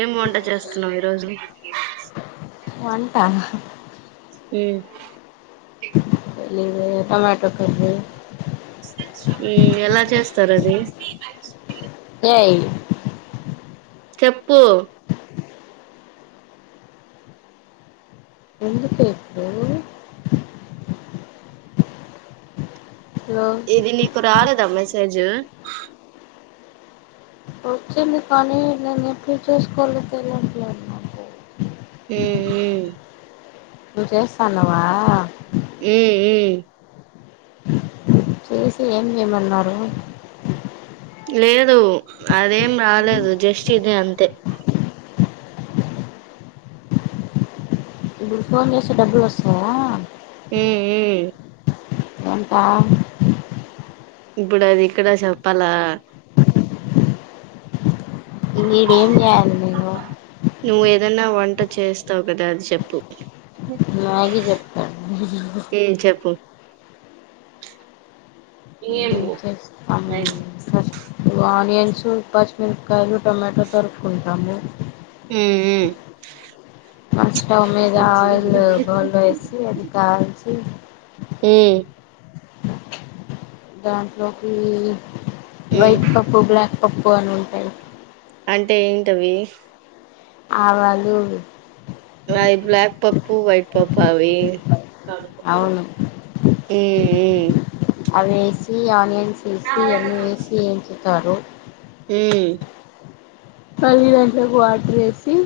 ఏమెఅం ఎలా చేస్తున్నాం ఈ రోజు వంటా హ్మ్ ఇ లేవే రేపో మాపో పెళ్లి ఎలా చేస్ స్తరది ఏ ఐ చెప్పు ఎందుకే ఇప్పుడు లో ఇది నీకు రాలేదా మెసేజ్ వచ్చింది కానీ నేను ఎప్పుడు చూసుకోలో తెలీట్లేదు నాకు ఏ ఏ నువ్ చేస్తానవా ఏ ఏ చేసి ఏం చేయమన్నారు లేదు అదేం రాలేదు జస్ట్ ఇది అంతే ఇప్పుడు ఫోన్ చేసే డబ్బులు వస్తాయా మ్మ్ మ్ కొంటా ఇప్పుడు అది ఇక్కడ చెప్పాలా ఇంగ ఇడేం చేయాలి నేను ఏదన్నా వంట చేస్తావ్ కదా అది చెప్పు మ్యాగీ చెప్తండి ఉమ్ చెప్పు ఏం చేస్తాం సర్ ఇగో ఆనియన్స్, పచ్చిమిరపకాయలు, టమాటో తరుకుంటాము మ్మ్ మ్ మా స్టవ్ మీద ఆయిల్ బౌల్ లో ఏసి అది కాల్చి మ్మ్ దాంట్లోకి ఉమ్ వైట్ పప్పు బ్లాక్ పప్పు అని ఉంటాయి అంటే ఏంటవి ఆవాలు లయి బ్లాక్ పప్పు వైట్ పప్పు అవి అవును మ్మ్ మ్మ్ అవి ఏసీ ఆనియన్ సేసి అన్ని ఏసి ఏంచి తారు మ్మ్ పది గంటలకు వాటర్ ఏసి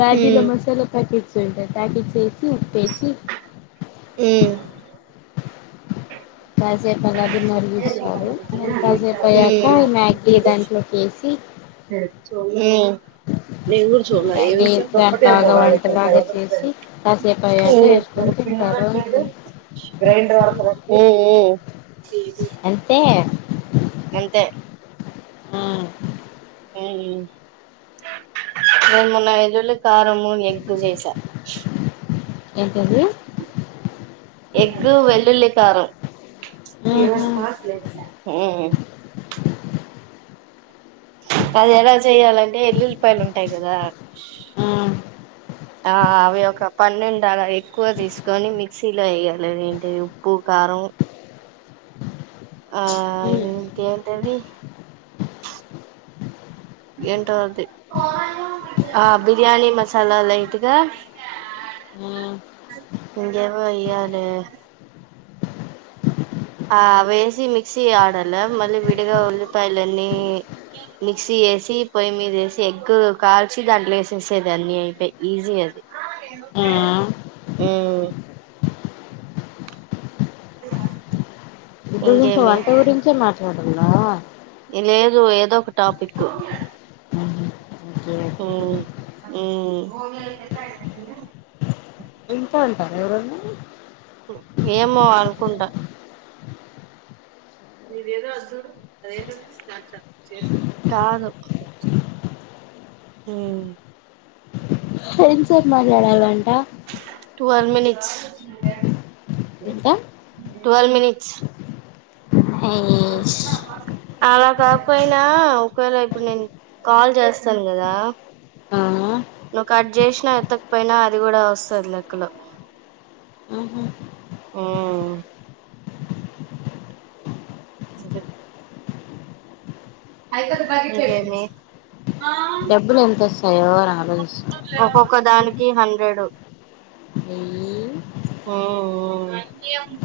మ్యాగీ లో హ్మ్ మసాలా ప్యాకెట్ [unintelligible] ఉప్పు ఏ సి మ్మ్ ప్యా సెట్ లో గాని రీ హ్మ్ మరిగించ్చినారు ఇంకాసేపు అయ్యాక హ్మ్ ఈ మ్యాగీ దాంట్లోకి ఎసి ఉమ్ నేన్ కూడ చూడలే ఏం దాన్ని దాని బాగా వంటలాగా చేసి కాసేపు అయ్యాక [unintelligible] మ్మ్ వేసుకొని తింటారు అంతే మ్మ్ అంతే అంతే మ్మ్ నేన్ మొన్న ఏల్లుల్లి కారము ఎగ్గు చేసా ఏంటి అండి ఎగ్ వెల్లుల్లి కారం ఈరోజు ఆహా స్మార్ట్ లేసేస్య మ్మ్ అది ఎలా చేయ్యాలంటే ఎల్లులిపాయలు ఉంటాయి గదా ఆ ఆ అవి ఒక పన్నెండు అలా ఎక్కువ తీసుకొని మిక్సీలో వేయాలి ఏంటి ఉప్పు కారం ఆ ఉమ్ ఇ ఏంటిది ఏంటో అది ఆ బిర్యానీ మసాలా లైట్గా ఆ ఇంకేమో ఎయ్యాలె ఆ వేసి మిక్సీ ఆడాల మళ్ళీ విడిగా ఉల్లిపాయలన్నీ మిక్సీ ఎసి పొయ్యి మీద ఎసి ఎగ్ కాల్చి దాంట్లో వేసేసేది అన్ని అయిపోయి ఈజీ అది ఆ ఎగ్ ఆ కూర్ మ్మ్ అ గురించి వంట గురించే మాట్లా వాడుంద లేదు ఏదో ఒక టాపిక్ ఆహా ఓకే మ్మ్ మ్మ్ ఇంకా అంటార ఎవరన్నా ఏమో అనుకుంటా కాదు మ్మ్ ఎంసెప్ మాట్లాడాలంట టువల్ మినిట్స్ ఇంకా టువల్ మినిట్స్ హైష్ అలా కాకపోయినా ఒకవేళ ఇప్పుడు నేను కాల్ చేస్తాను కదా ఆ నువ్వు కట్ చేసినా ఎత్తకపోయినా అది కూడా వస్తది లెక్కలో ఆహా ఇంకేంటి డబ్బులు ఎంతొ స యో అని ఆలోచిస్తున్న టి హండ్రెడు వెయ్యి మ్మ్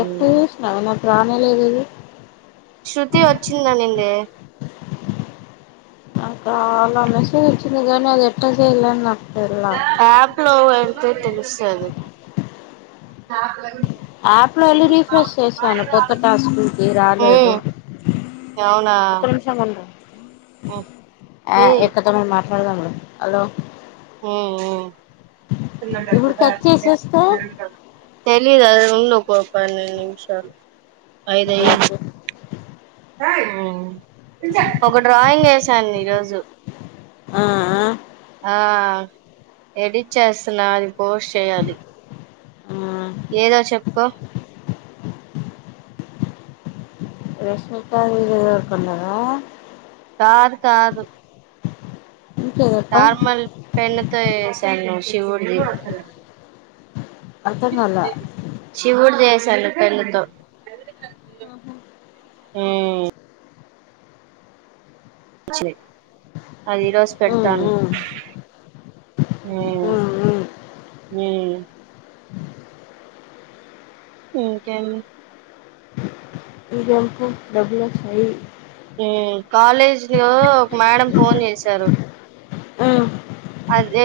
ఎకు స్నానం రానేలేదు అది శృతి వచ్చింది అనిందే చాలా మెసేజ్ వాచి నిజమే అది ఎట్ట జేయాల ఆప్ లో సరే ఆప్ లో వెళ్ళి రీఫ్రెష్ చేశాను కొత్త టాస్కుకి రాలేదు మ్మ్ అవునా ఒక నిమిషం ఉండు మ్మ్ ఎక్కదమ హలో మ్మ్ మ్మ్ ఇప్పుడు కట్ చేసేస్తే [unintelligible] తెలిదు ఉన్న కొప్పన్న నిమిషాలు అఐదయదు లైక్ ఒక డ్రాయింగ్ వేసాను ఈరోజు ఆ ఆ ఎడిట్ చేస్తున్నా అది పోస్ట్ చేయాలి ఆ ఏదో చెప్పుకో రెష్మిక [unintelligible] కొన్నార కాదు కాదు ఇంకేదప్ప నార్మల్ పెన్నుతో చేస్ శివుడిది అర్థం కాలే శివుడు దేస్ పెన్ను పెన్ను తో మ్మ్ అది ఈ రోజు ఉమ్ పెడుతాను ఉమ్ ఉమ్ ఉమ్ ఇకేం [unintelligible] డబ్ల్యూ హెచ్ [unintelligible] కాలేజీ లో ఒక మేడం ఫోన్ చేసారు ఉమ్ అదే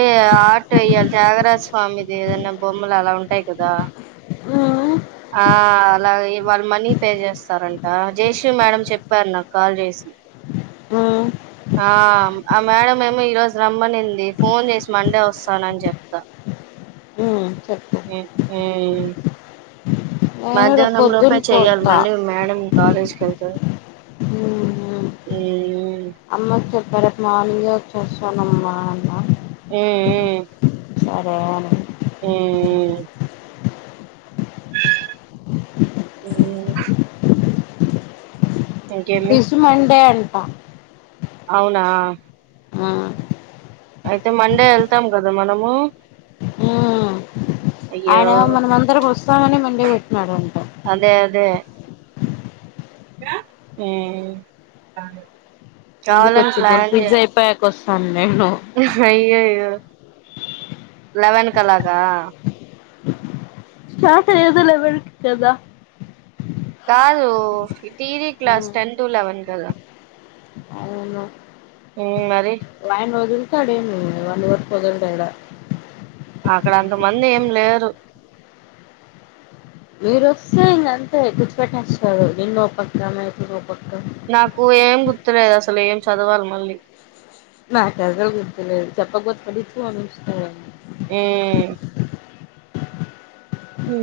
ఆట వేయ్యాలి త్యాగరాజ స్వామిది ఏదైనా బొమ్మలు అలా ఉంటాయి కదా ఉమ్ ఆ అలాగే వాళ్ళ మనీ పే చేస్తారంట జయశ్రీ మేడం చెప్పారు నాకు కాల్ చేసి ఉమ్ ఆ ఆ మేడం ఏమో ఈ రోజు రమ్మనింది ఫోన్ చేసి మండే వస్తానని చెప్తా ఉమ్ చెప్పు మ్మ్ నేను రేపు మధ్యాహ్నం పొద్దున లోపే చెయ్యాలి పోతా మళ్ళీ మేడం కాలేజ్ [unintelligible] అమ్మ చెప్పారు మార్నింగ్ వచ్చేస్తానమ్మా అని మ్మ్ సరే [unintelligible] మ్మ్ మ్మ్ [unintelligible] మండే ఆ అవునా ఆ అయితే మండే వెళ్తాం కదా మనము అయ్యో ఆయన మనం అందరం వస్తామని మన [unintelligible] అదే అదే మ్మ్ ముందుకు [unintelligible] పిజ్జ అయిపోయాక కోస్ అవునా అయ్యయ్యో లెవెన్ కి అలాగా మాతర [unintelligible] కాదు టీవి గ్లాస్ మ్మ్ టెన్ టు లెవెన్ కదా మ్మ్ మరి వయన వదుల్తాడు ఏం లేదు [unintelligible] తేడ అక్కడ అంతమంది ఏం లేరు మీరు వస్తే ఇంకంతే కుచ్చపెట్టేస్తారు నిన్నోపక్క, [unintelligible] ఓపక్క నాకు ఏం గుర్తులేదు అసలు ఏం చదవాలి మళ్ళీ నా తెల్దు గుర్తులేదు చెప్పకపోతే పడిచ్చు అని ఇస్త ఏ ఏ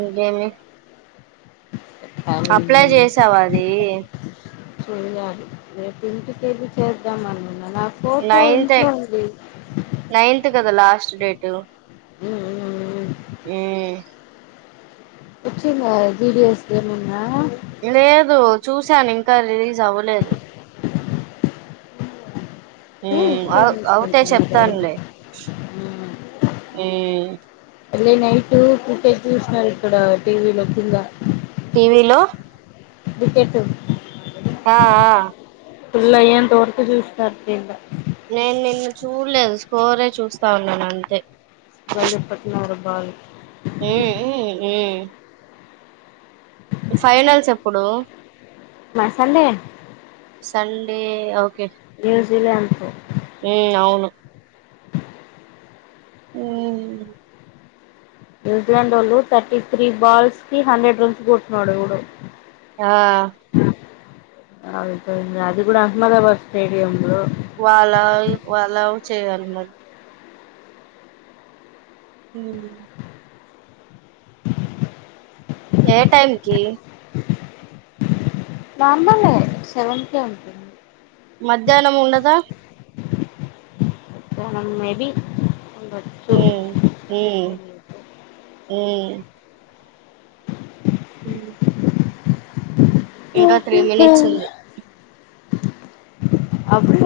ఇంకేమి అప్లై అంతే చేసావా అదీ యాలి రేప్ ఇంటికెళ్ళి చేద్దామని నా ఫొటో నైన్త్ ఇంట్లో ఉంది నైన్త్ కదా లాస్ట్ డేటూ ఉమ్ ఉమ్ ఉమ్ ఊ వచ్చి జిడిఎస్ గేమింగా లేదు చూశానింకా రిలీజ్ అవ్వలేదు ఊ తే ఇన్స్టైల్ అవుతే చేసుకుంటున్నా డాడీ చెప్తాన్లే ఊ ళ్ళీ నైట్ ఫుటేజ్ చూసినరు ఇక్కడ టీవీ లో కింద విలో వికెటు ఆ అ ఫుల్లై అంత వరకు చూస్తరు కింద నేన్ నిన్ చూలేదు స్కోరే చూస్తా ఉన్నాను అంతే బల్లిపట్టినవ్ ర బాలి ఏ ఎ ఏ ఫైనల్స్ ఎప్పుడూ మసల్లే సండే ఒకే న్యూజిలాండ్ తొ ఉ ఔను ఉమ్ న్యూజిలాండ్ ఒళ్ళు థర్టీ త్రీ బాల్స్ కి హండ్రెడ్ రన్స్ కొట్టినాడు ఎవడో ఆ అవు అది గుడా అహ్మదాబాద్ స్టేడియంలో వాళ్ళ వాళ్ళవ్ చేయ్యాలి మరి ఉమ్ ఏ టైంకీ నార్మలే సేవన్కే ఉంది మధ్యాహ్నముండద నం మేబి ఉండొచ్చు ఉమ్ ఉమ్ తెలీదు ఊమ్ ఉ ఇంక త్రీ మినిట్స్ ఉంది అప్డ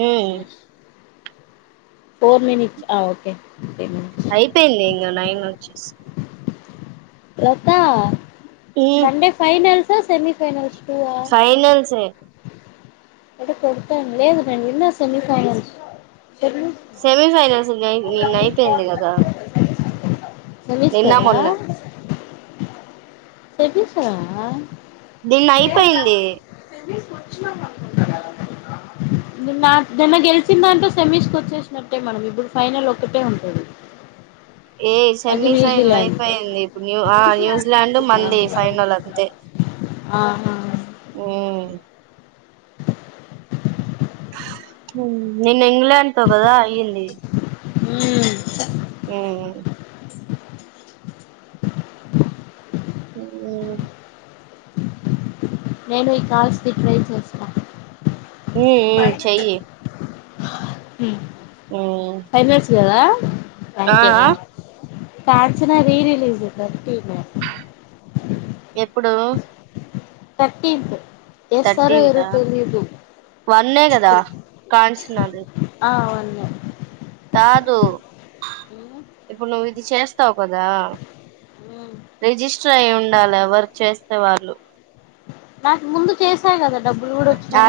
ఏ ఫోర్ మినిట్స్ అ ఓకే త్రీ మినిట్స్ అయిపేయిలె నైన్ నుంచి లత ఉమ్ సండే ఫైైనల్ సార్ సెమీఫైైనల్స్ ఫైనల్సే అయితే కొడతాను లేదు విన్న సెమీఫైనల్స్. సెమీ సెమిీఫైనల్ సులై నిన్న అయిపోయింది కదా. తెలుసు నిన్న కదా మొన్న తేపిస దీన్ని అయిపోయింది నా నిన్న గెలిచిం దాట్లో సెమీస్కి వచ్చేసినట్టే మనం ఇప్పుడు ఫైనల్ ఒక్కటే ఉంటది. ఏ అది సెమీఫైనల్ న్యూజిలాండ్తో అయిపోయింది ఇప్పుడు న్యూ ఆ న్యూజిలాండ్ మందీ స్ అవును ఫైైనల్ అంతే ఆహా ఉ నిన్న ఇంగ్లాండ్ తో కదా అయ్యింది మ్మ్ ఉ ఉ నేను ఈ కాల్స్ని ట్రై చేస్తా ఉ ఉ చెయ్యి ఉ ఉమ్ ఫైనల్స్ కదా [inaudible] ఆ ఫ్రాంక్ ఏ గా ఆ కాంచన రీరిిలీజ్ థర్టీ లో ఎప్పుడు థర్టీన్త్ చేస్తారో థర్టీన్ ఏదో ఆ తెలీదు వన్నే కదా కాంచ్ నది ఆ వన్నె కాదు ఇప్పుడు నువ్వు ఇది చేస్తావు కదా మ్మ్. రిజిస్టర్ అయి ఉండాలి ఎవర్ చేస్తే వాళ్ళు. నా ముందు చేసాగద అ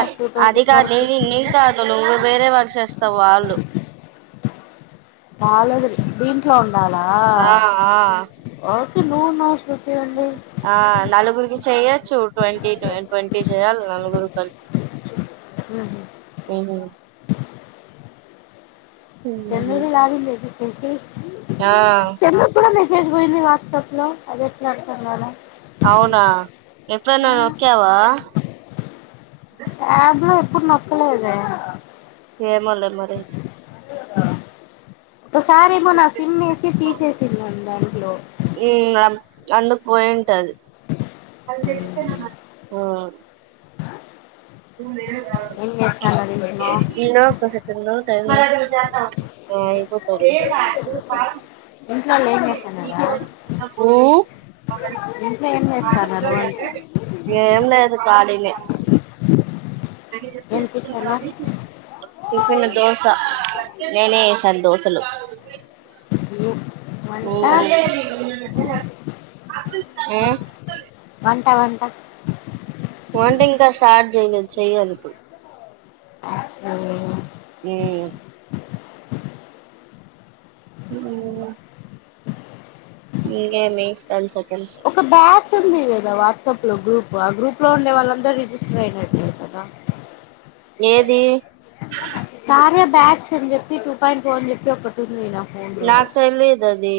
అదిికదు నీ నీక్ కాదు నువు వేరే వర్క్ చేస్తావు వాళ్ళు బాలేదధి దీంట్లో ఉన్ వాలా ఆ ఆ ఓకే తే నో నో చెప్ ఆ నలుగురికి ఇస్ చెయొచ్చు ట్వంటీ ట్వంటీ చేయాలి నలుగురు కలిపి ఉహు హ్మ్మ్ మీ ఆడి లేదు [unintelligible] ఇీ ఆ చెన్నకుడు మసి చేసి పోయింది వాట్సాప్ లో అది ఎట్లా అర్థం కలా అవునా ఎప్పుడన్నా నొక్క్యవా అప్ లో ఎప్పుడు నొక్కలేదే ఏమోలే మరి ఆ ఒకసారిేమో నా సిమ్ వేసి తీసేసిందిను దాంట్లో అండకుపోయింటది అవును ఏం చేస్తాన్నారు ఇంట్లో లే ఇ నా కోసెకంద అయిపోతాది లే ఇంట్లోళ్ళు ఏం చేస్తన్నారా ఉహ్మ్మ్ ఇంట్లో ఏం చేస్తన్నారు అం ఏం లేదు కలినే ఏం టిఫను టిఫిన్ దోశ నేనే ఎస్సాను దోసలు ఈ నేనే హ్మ్మ్ వంట వంట వంట ఇంకా స్టార్ట్ చేయలేదు చెయ్యలి ఇప్పుడు హ్మ్మ్ హ్మ్మ్ గివ్ మీ టెన్ సెకండ్స్ ఒక బ్యాచ్ ఉంది కదా వాట్సాప్ లో గ్రూప్ ఆ గ్రూప్ లో ఉండే వాళ్ళందరుూ రిజిస్టర్ అయినట్లే కదా ఏది కార్య బ్యాచ్ అని చెప్పి టూ పాయింట్ ఫోర్ అని చెప్పి ఒకటి ఉంది నేనా నాకు తెలిదు అదిీ